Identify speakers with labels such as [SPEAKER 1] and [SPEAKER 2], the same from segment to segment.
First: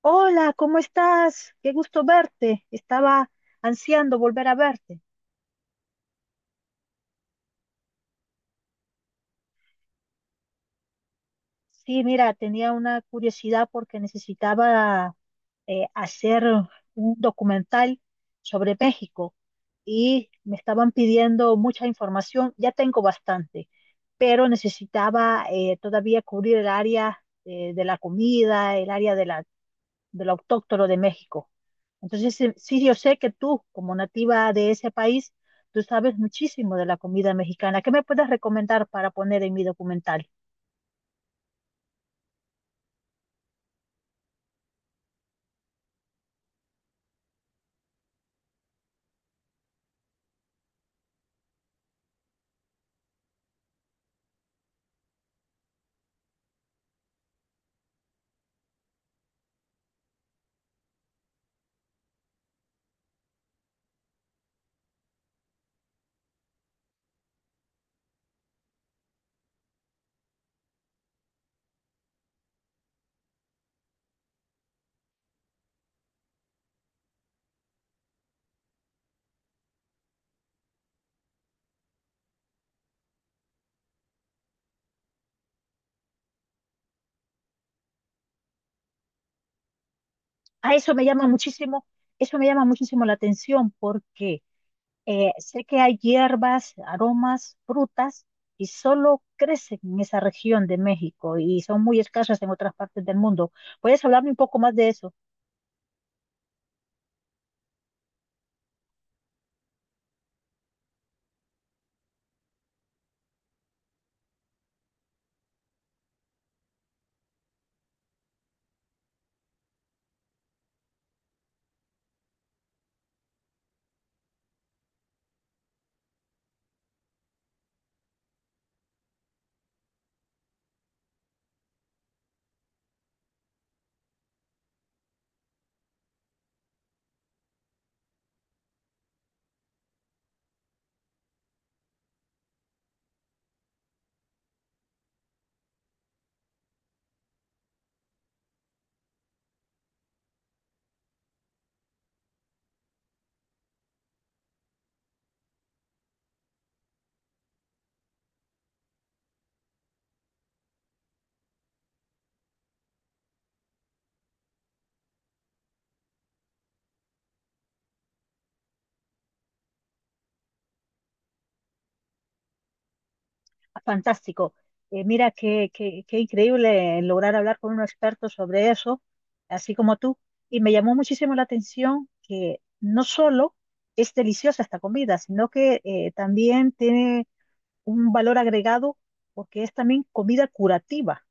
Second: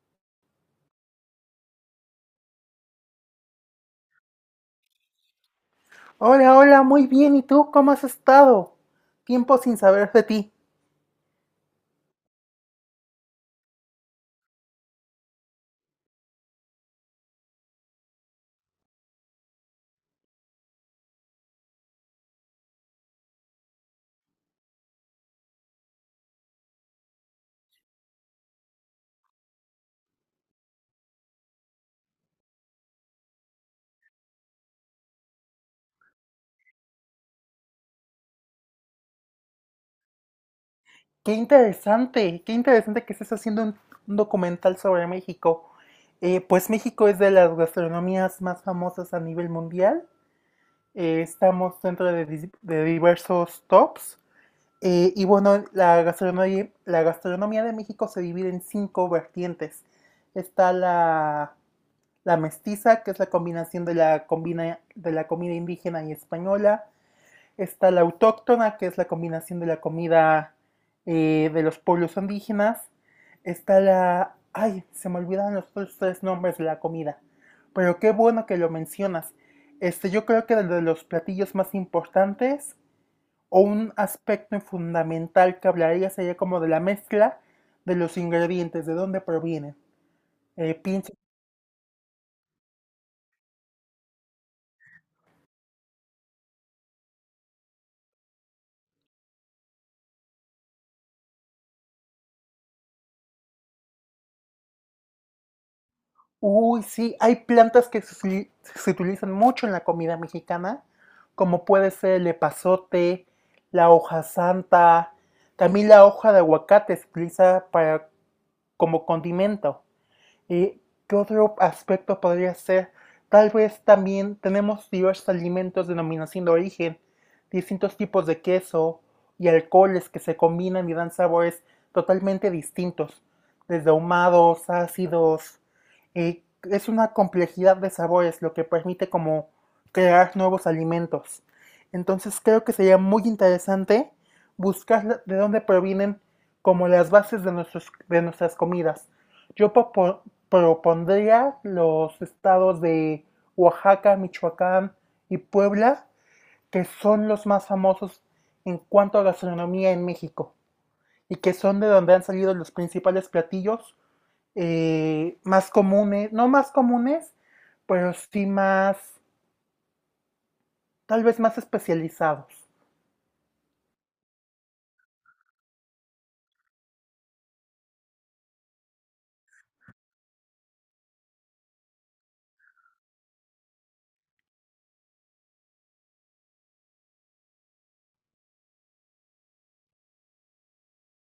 [SPEAKER 1] Hola, ¿cómo estás? Qué gusto verte. Estaba ansiando volver a verte.
[SPEAKER 2] Hola, hola, muy bien. ¿Y tú cómo has estado? Tiempo sin saber de ti.
[SPEAKER 1] Sí, mira, tenía una curiosidad porque necesitaba hacer un documental sobre México y me estaban pidiendo mucha información. Ya tengo bastante, pero necesitaba todavía cubrir el área de la comida, el área de lo autóctono de México. Entonces, sí, sí, yo sé que tú, como nativa de ese país, tú sabes muchísimo de la comida mexicana. ¿Qué me puedes recomendar para poner en mi documental?
[SPEAKER 2] Qué interesante que estés haciendo un documental sobre México. Pues México es de las gastronomías más famosas a nivel mundial. Estamos dentro de diversos tops. Y bueno, la gastronomía de México se divide en cinco vertientes. Está la mestiza, que es la combinación de la comida indígena y española. Está la autóctona, que es la combinación de la comida de los pueblos indígenas. Ay, se me olvidan los otros tres nombres de la comida. Pero qué bueno que lo mencionas. Este, yo creo que de los platillos más importantes o un aspecto fundamental que hablaría sería como de la mezcla de los ingredientes, de dónde provienen.
[SPEAKER 1] A eso me
[SPEAKER 2] Pinche
[SPEAKER 1] llama muchísimo, eso me llama muchísimo la atención porque sé que hay hierbas, aromas, frutas y solo crecen en esa región de México y son muy escasas en otras partes del mundo. ¿Puedes hablarme un poco más de eso?
[SPEAKER 2] Uy, sí, hay plantas que se utilizan mucho en la comida mexicana, como puede ser el epazote, la hoja santa, también la hoja de aguacate se utiliza para, como condimento. Eh, ¿Qué otro aspecto podría ser? Tal vez también tenemos diversos alimentos de denominación de origen, distintos tipos de queso y alcoholes que se combinan y dan sabores totalmente distintos, desde ahumados, ácidos. eh, es una complejidad de sabores lo que permite como crear nuevos alimentos. Entonces creo que sería muy interesante buscar de dónde provienen como las bases de nuestras comidas. Yo propondría los estados de Oaxaca, Michoacán y Puebla, que son los más famosos en cuanto a gastronomía en México y que son de donde han salido los principales platillos más comunes, no más comunes, pero sí más, tal vez más especializados.
[SPEAKER 1] Fantástico. Mira, qué increíble lograr hablar con un experto sobre eso, así como tú. Y me llamó muchísimo la atención que no solo es deliciosa esta comida, sino que también tiene un valor agregado porque es también comida curativa.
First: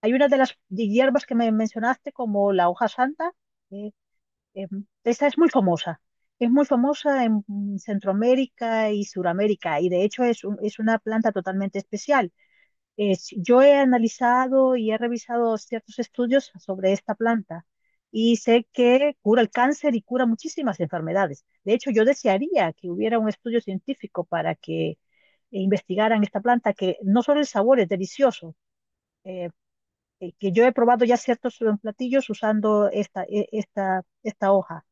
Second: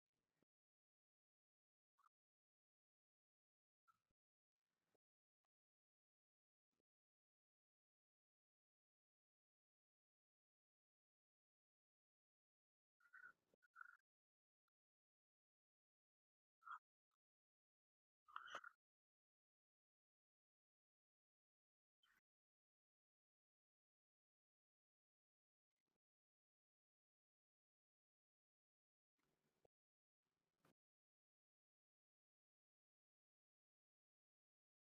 [SPEAKER 1] Hay una de las hierbas que me mencionaste como la hoja santa, eh, eh, esa es muy famosa. Es muy famosa en Centroamérica y Suramérica y de hecho es una planta totalmente especial yo he analizado y he revisado ciertos estudios sobre esta planta y sé que cura el cáncer y cura muchísimas enfermedades. De hecho, yo desearía que hubiera un estudio científico para que investigaran esta planta, que no solo el sabor es delicioso, eh, que yo he probado ya ciertos platillos usando esta hoja.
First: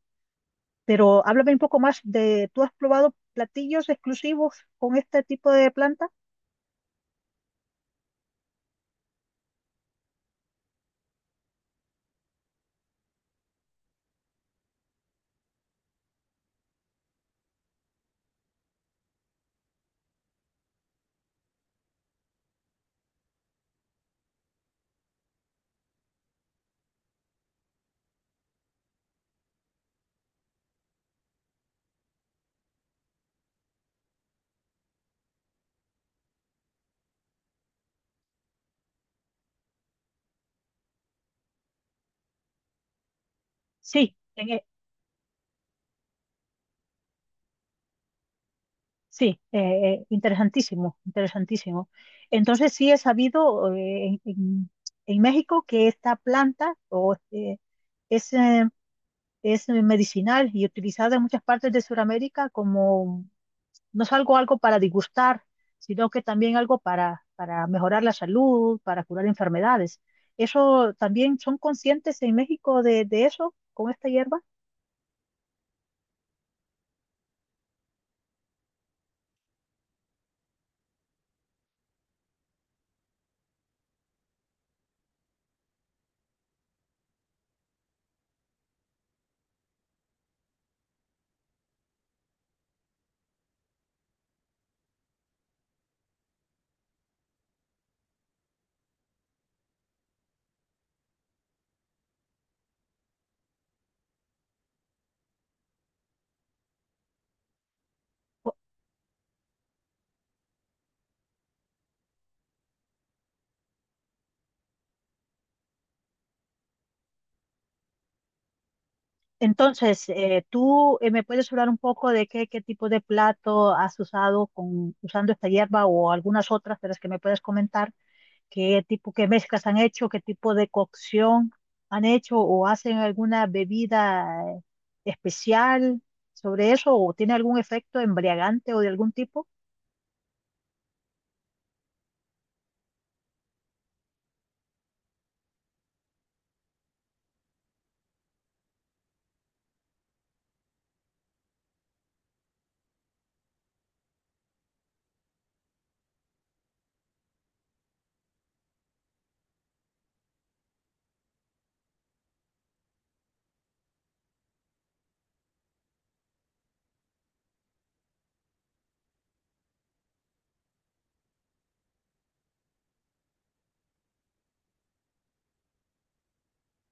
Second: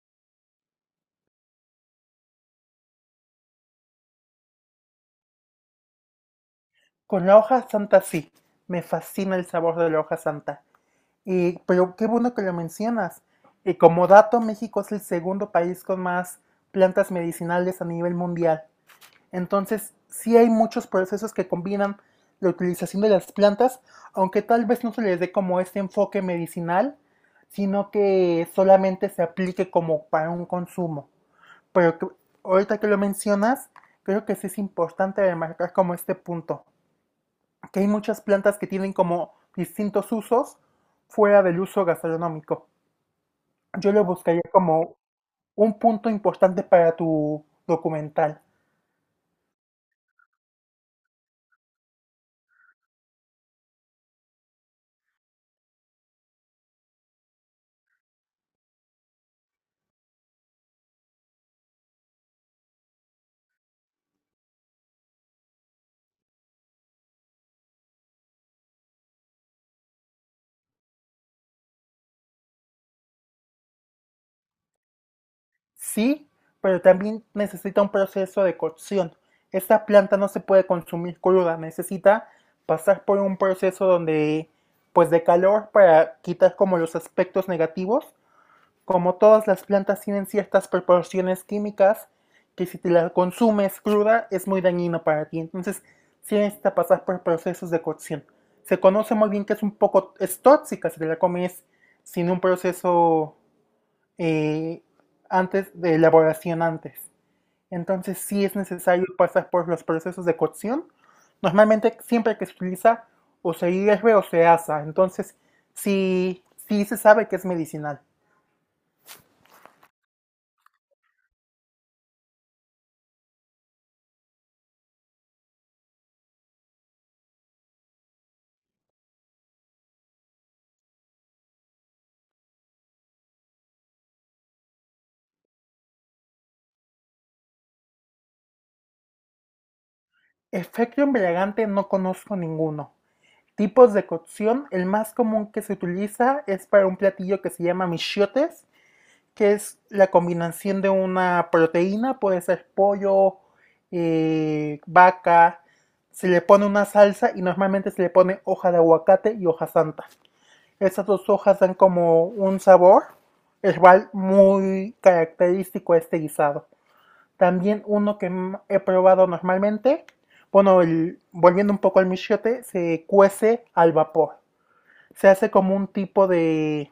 [SPEAKER 1] Pero háblame un poco más de, ¿tú has probado platillos exclusivos con este tipo de planta?
[SPEAKER 2] Con la hoja santa sí, me fascina el sabor de la hoja santa. Pero qué bueno que lo mencionas. Y como dato, México es el segundo país con más plantas medicinales a nivel mundial. Entonces, sí hay muchos procesos que combinan la utilización de las plantas, aunque tal vez no se les dé como este enfoque medicinal, sino que solamente se aplique como para un consumo. Pero que- Ahorita que lo mencionas, creo que sí es importante remarcar como este punto que hay muchas plantas que tienen como distintos usos fuera del uso gastronómico. Yo lo
[SPEAKER 1] Sí,
[SPEAKER 2] buscaría como un punto importante para tu documental.
[SPEAKER 1] sí, interesantísimo, interesantísimo. Entonces sí he sabido en México que esta planta es, eh, es medicinal y utilizada en muchas partes de Sudamérica como no es algo, algo para disgustar, sino que también algo para mejorar la salud, para curar enfermedades. ¿Eso también son conscientes en México de eso, con esta hierba?
[SPEAKER 2] Sí, pero también necesita un proceso de cocción. Esta planta no se puede consumir cruda, necesita pasar por un proceso donde pues de calor para quitar como los aspectos negativos. Como todas las plantas tienen ciertas proporciones químicas que si te la consumes cruda es muy dañino para ti. Entonces, sí necesita pasar por procesos de cocción. Se conoce muy bien que es un poco, es tóxica si te la comes sin un proceso eh, antes de elaboración antes. Entonces sí es necesario pasar por los procesos de cocción. Normalmente siempre que se utiliza o se hierve o se asa. Entonces sí, sí se sabe que es medicinal.
[SPEAKER 1] Entonces, ¿tú me puedes hablar un poco de qué, qué tipo de plato has usado con, usando esta hierba o algunas otras de las que me puedes comentar? ¿Qué tipo, qué mezclas han hecho? ¿Qué tipo de cocción han hecho? ¿O hacen alguna bebida eh, especial sobre eso? ¿O tiene algún efecto embriagante o de algún tipo?
[SPEAKER 2] Efecto embriagante no conozco ninguno. Tipos de cocción, el más común que se utiliza es para un platillo que se llama michiotes, que es la combinación de una proteína, puede ser pollo, vaca, se le pone una salsa y normalmente se le pone hoja de aguacate y hoja santa. Estas dos hojas dan como un sabor herbal muy característico a este guisado. También uno que he probado normalmente, bueno, volviendo un poco al michiote, se cuece al vapor. Se hace como un tipo de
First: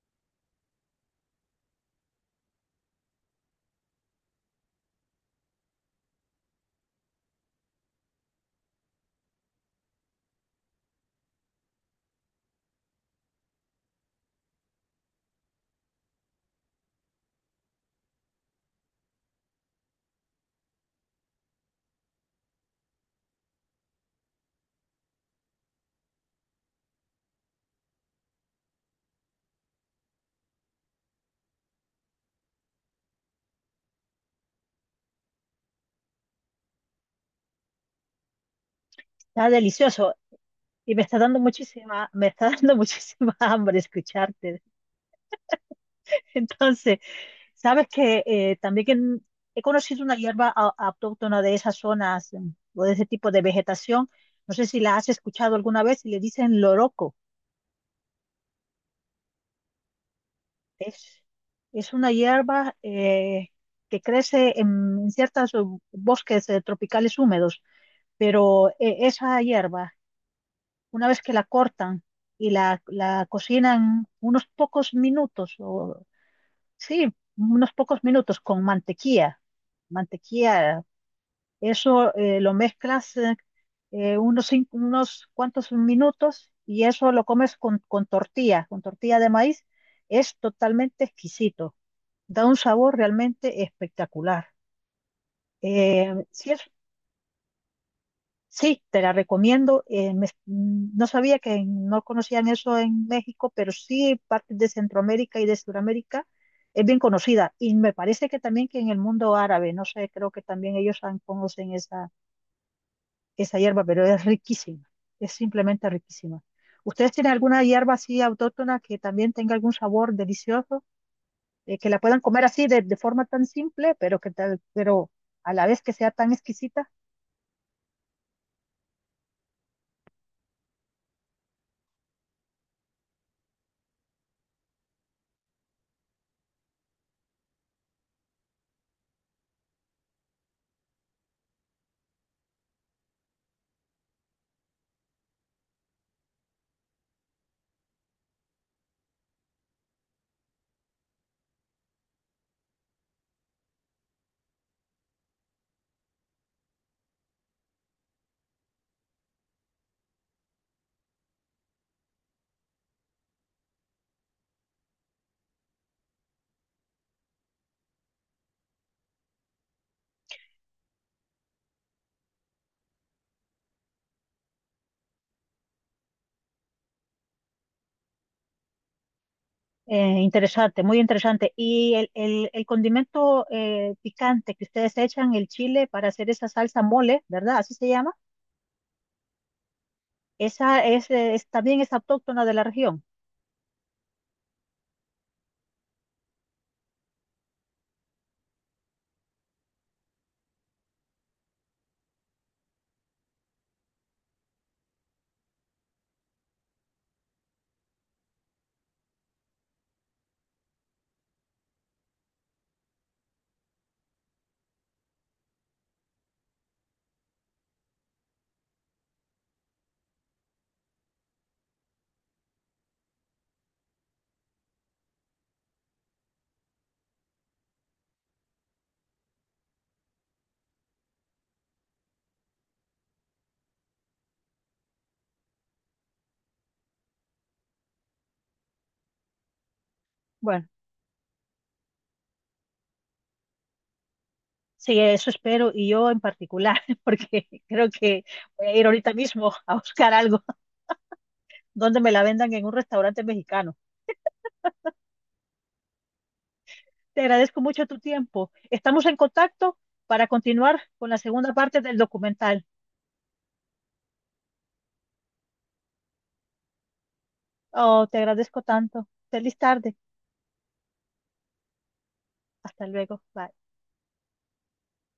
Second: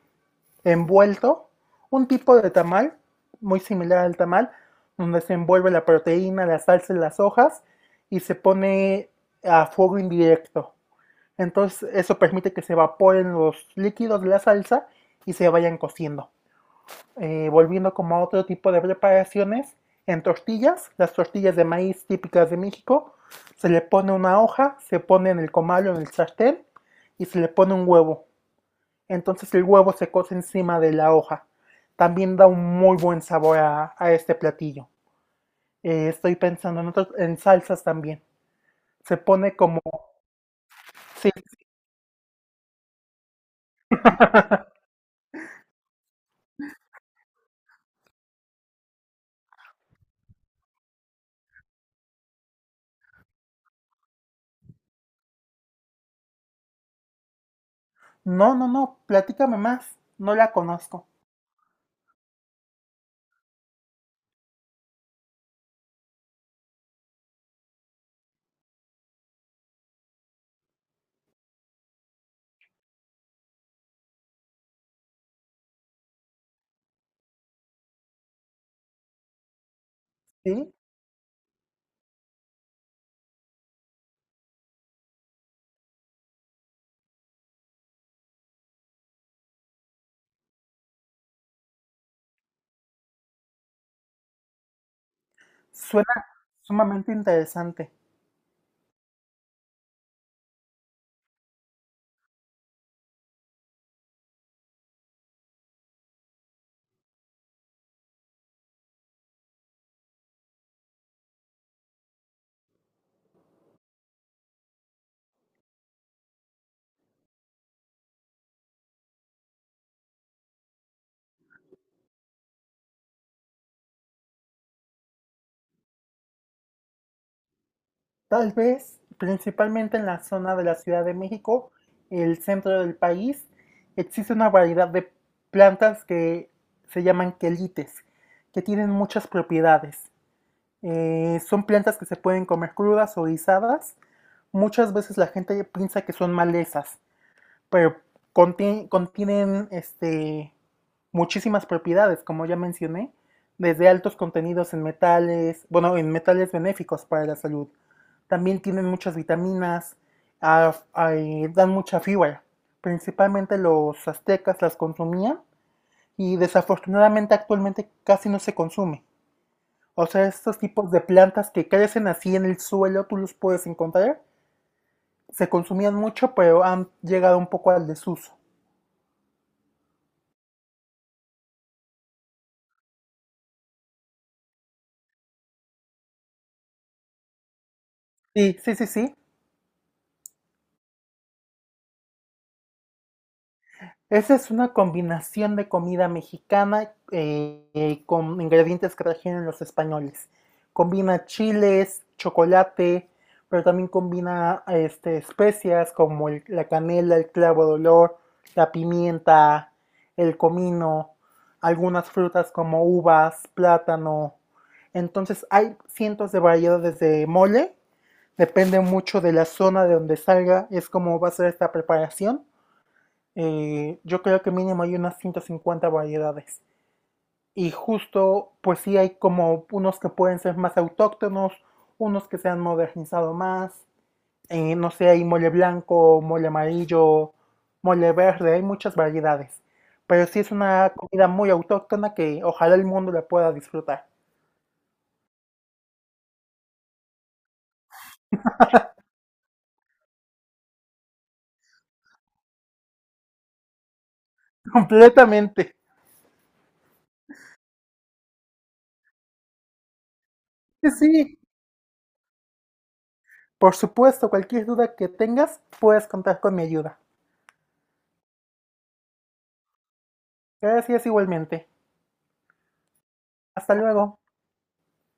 [SPEAKER 2] envuelto, un tipo de tamal, muy similar al tamal, donde se envuelve la proteína, la salsa y las hojas y se pone a fuego indirecto. Entonces eso permite que se evaporen los líquidos de la salsa y se vayan cociendo volviendo como a otro tipo de preparaciones, en tortillas, las tortillas de maíz típicas de México, se le pone una hoja, se pone en el comal o en el sartén y se le pone un huevo. Entonces el huevo se cose encima de la hoja. También da un muy buen sabor a este platillo. Estoy pensando en, otros, en salsas también. Se
[SPEAKER 1] Está
[SPEAKER 2] pone como.
[SPEAKER 1] delicioso y me está
[SPEAKER 2] Sí.
[SPEAKER 1] dando muchísima, me está dando muchísima hambre escucharte. Entonces, sabes que también que he conocido una hierba autóctona de esas zonas o de ese tipo de vegetación. No sé si la has escuchado alguna vez y le dicen loroco.
[SPEAKER 2] No, no, no, platícame más. No la conozco.
[SPEAKER 1] Es, es una hierba que crece en, ciertos bosques tropicales húmedos, pero esa hierba, una vez que la cortan y la cocinan unos pocos minutos, o sí, unos pocos minutos con mantequilla,
[SPEAKER 2] Sí.
[SPEAKER 1] mantequilla. Eso lo mezclas unos, unos cuantos minutos y eso lo comes con tortilla de maíz. Es totalmente exquisito. Da un sabor realmente espectacular. Eh,
[SPEAKER 2] Suena
[SPEAKER 1] sí, es-
[SPEAKER 2] sumamente interesante.
[SPEAKER 1] sí, te la recomiendo. No sabía que no conocían eso en México, pero sí partes de Centroamérica y de Sudamérica es bien conocida. Y me parece que también que en el mundo árabe, no sé, creo que también ellos conocen esa esa hierba, pero es riquísima, es simplemente riquísima. ¿Ustedes tienen alguna hierba así autóctona que también tenga algún sabor delicioso, que la puedan comer así de forma tan simple, pero que tal, pero a la vez que sea tan exquisita?
[SPEAKER 2] Tal vez, principalmente en la zona de la Ciudad de México, el centro del país, existe una variedad de plantas que se llaman quelites, que tienen muchas propiedades. Son plantas que se pueden comer crudas o guisadas. Muchas veces la gente piensa que son malezas, pero contienen este, muchísimas propiedades, como ya mencioné, desde altos contenidos en metales, bueno, en metales benéficos para la salud. También tienen muchas vitaminas, dan mucha fibra. Principalmente los aztecas las consumían y desafortunadamente actualmente casi no se consume. O sea, estos tipos de plantas que crecen así en el suelo, tú los puedes encontrar. Se consumían mucho, pero han llegado un poco al desuso.
[SPEAKER 1] Interesante, muy interesante. Y el condimento picante que ustedes echan, el chile, para hacer esa salsa mole, ¿verdad? Así se llama.
[SPEAKER 2] Sí, sí, sí, sí.
[SPEAKER 1] Esa es, también es autóctona de la región.
[SPEAKER 2] Esa es una combinación de comida mexicana con ingredientes que trajeron los españoles. Combina chiles, chocolate, pero también combina este, especias como la canela, el clavo de olor, la pimienta, el comino, algunas frutas como uvas, plátano. Entonces hay cientos de variedades de mole. Depende mucho de la zona de donde salga, es como va a ser esta preparación. Yo creo que mínimo hay unas 150 variedades. Y justo, pues sí hay como unos que pueden ser más autóctonos, unos que se han modernizado más. No sé, hay mole blanco, mole amarillo, mole verde, hay muchas variedades. Pero sí es
[SPEAKER 1] Bueno.
[SPEAKER 2] una comida muy autóctona que ojalá el mundo la pueda disfrutar.
[SPEAKER 1] Sí, eso espero, y yo en particular, porque creo que voy a ir ahorita mismo a buscar algo donde me la vendan en un restaurante mexicano.
[SPEAKER 2] Completamente.
[SPEAKER 1] Te agradezco mucho tu tiempo. Estamos en contacto para continuar
[SPEAKER 2] Sí,
[SPEAKER 1] con la
[SPEAKER 2] sí.
[SPEAKER 1] segunda parte del documental.
[SPEAKER 2] Por supuesto, cualquier duda que tengas, puedes contar con mi ayuda.
[SPEAKER 1] Oh, te agradezco tanto. Feliz tarde.
[SPEAKER 2] Gracias igualmente.
[SPEAKER 1] Hasta luego. Bye.
[SPEAKER 2] Hasta luego.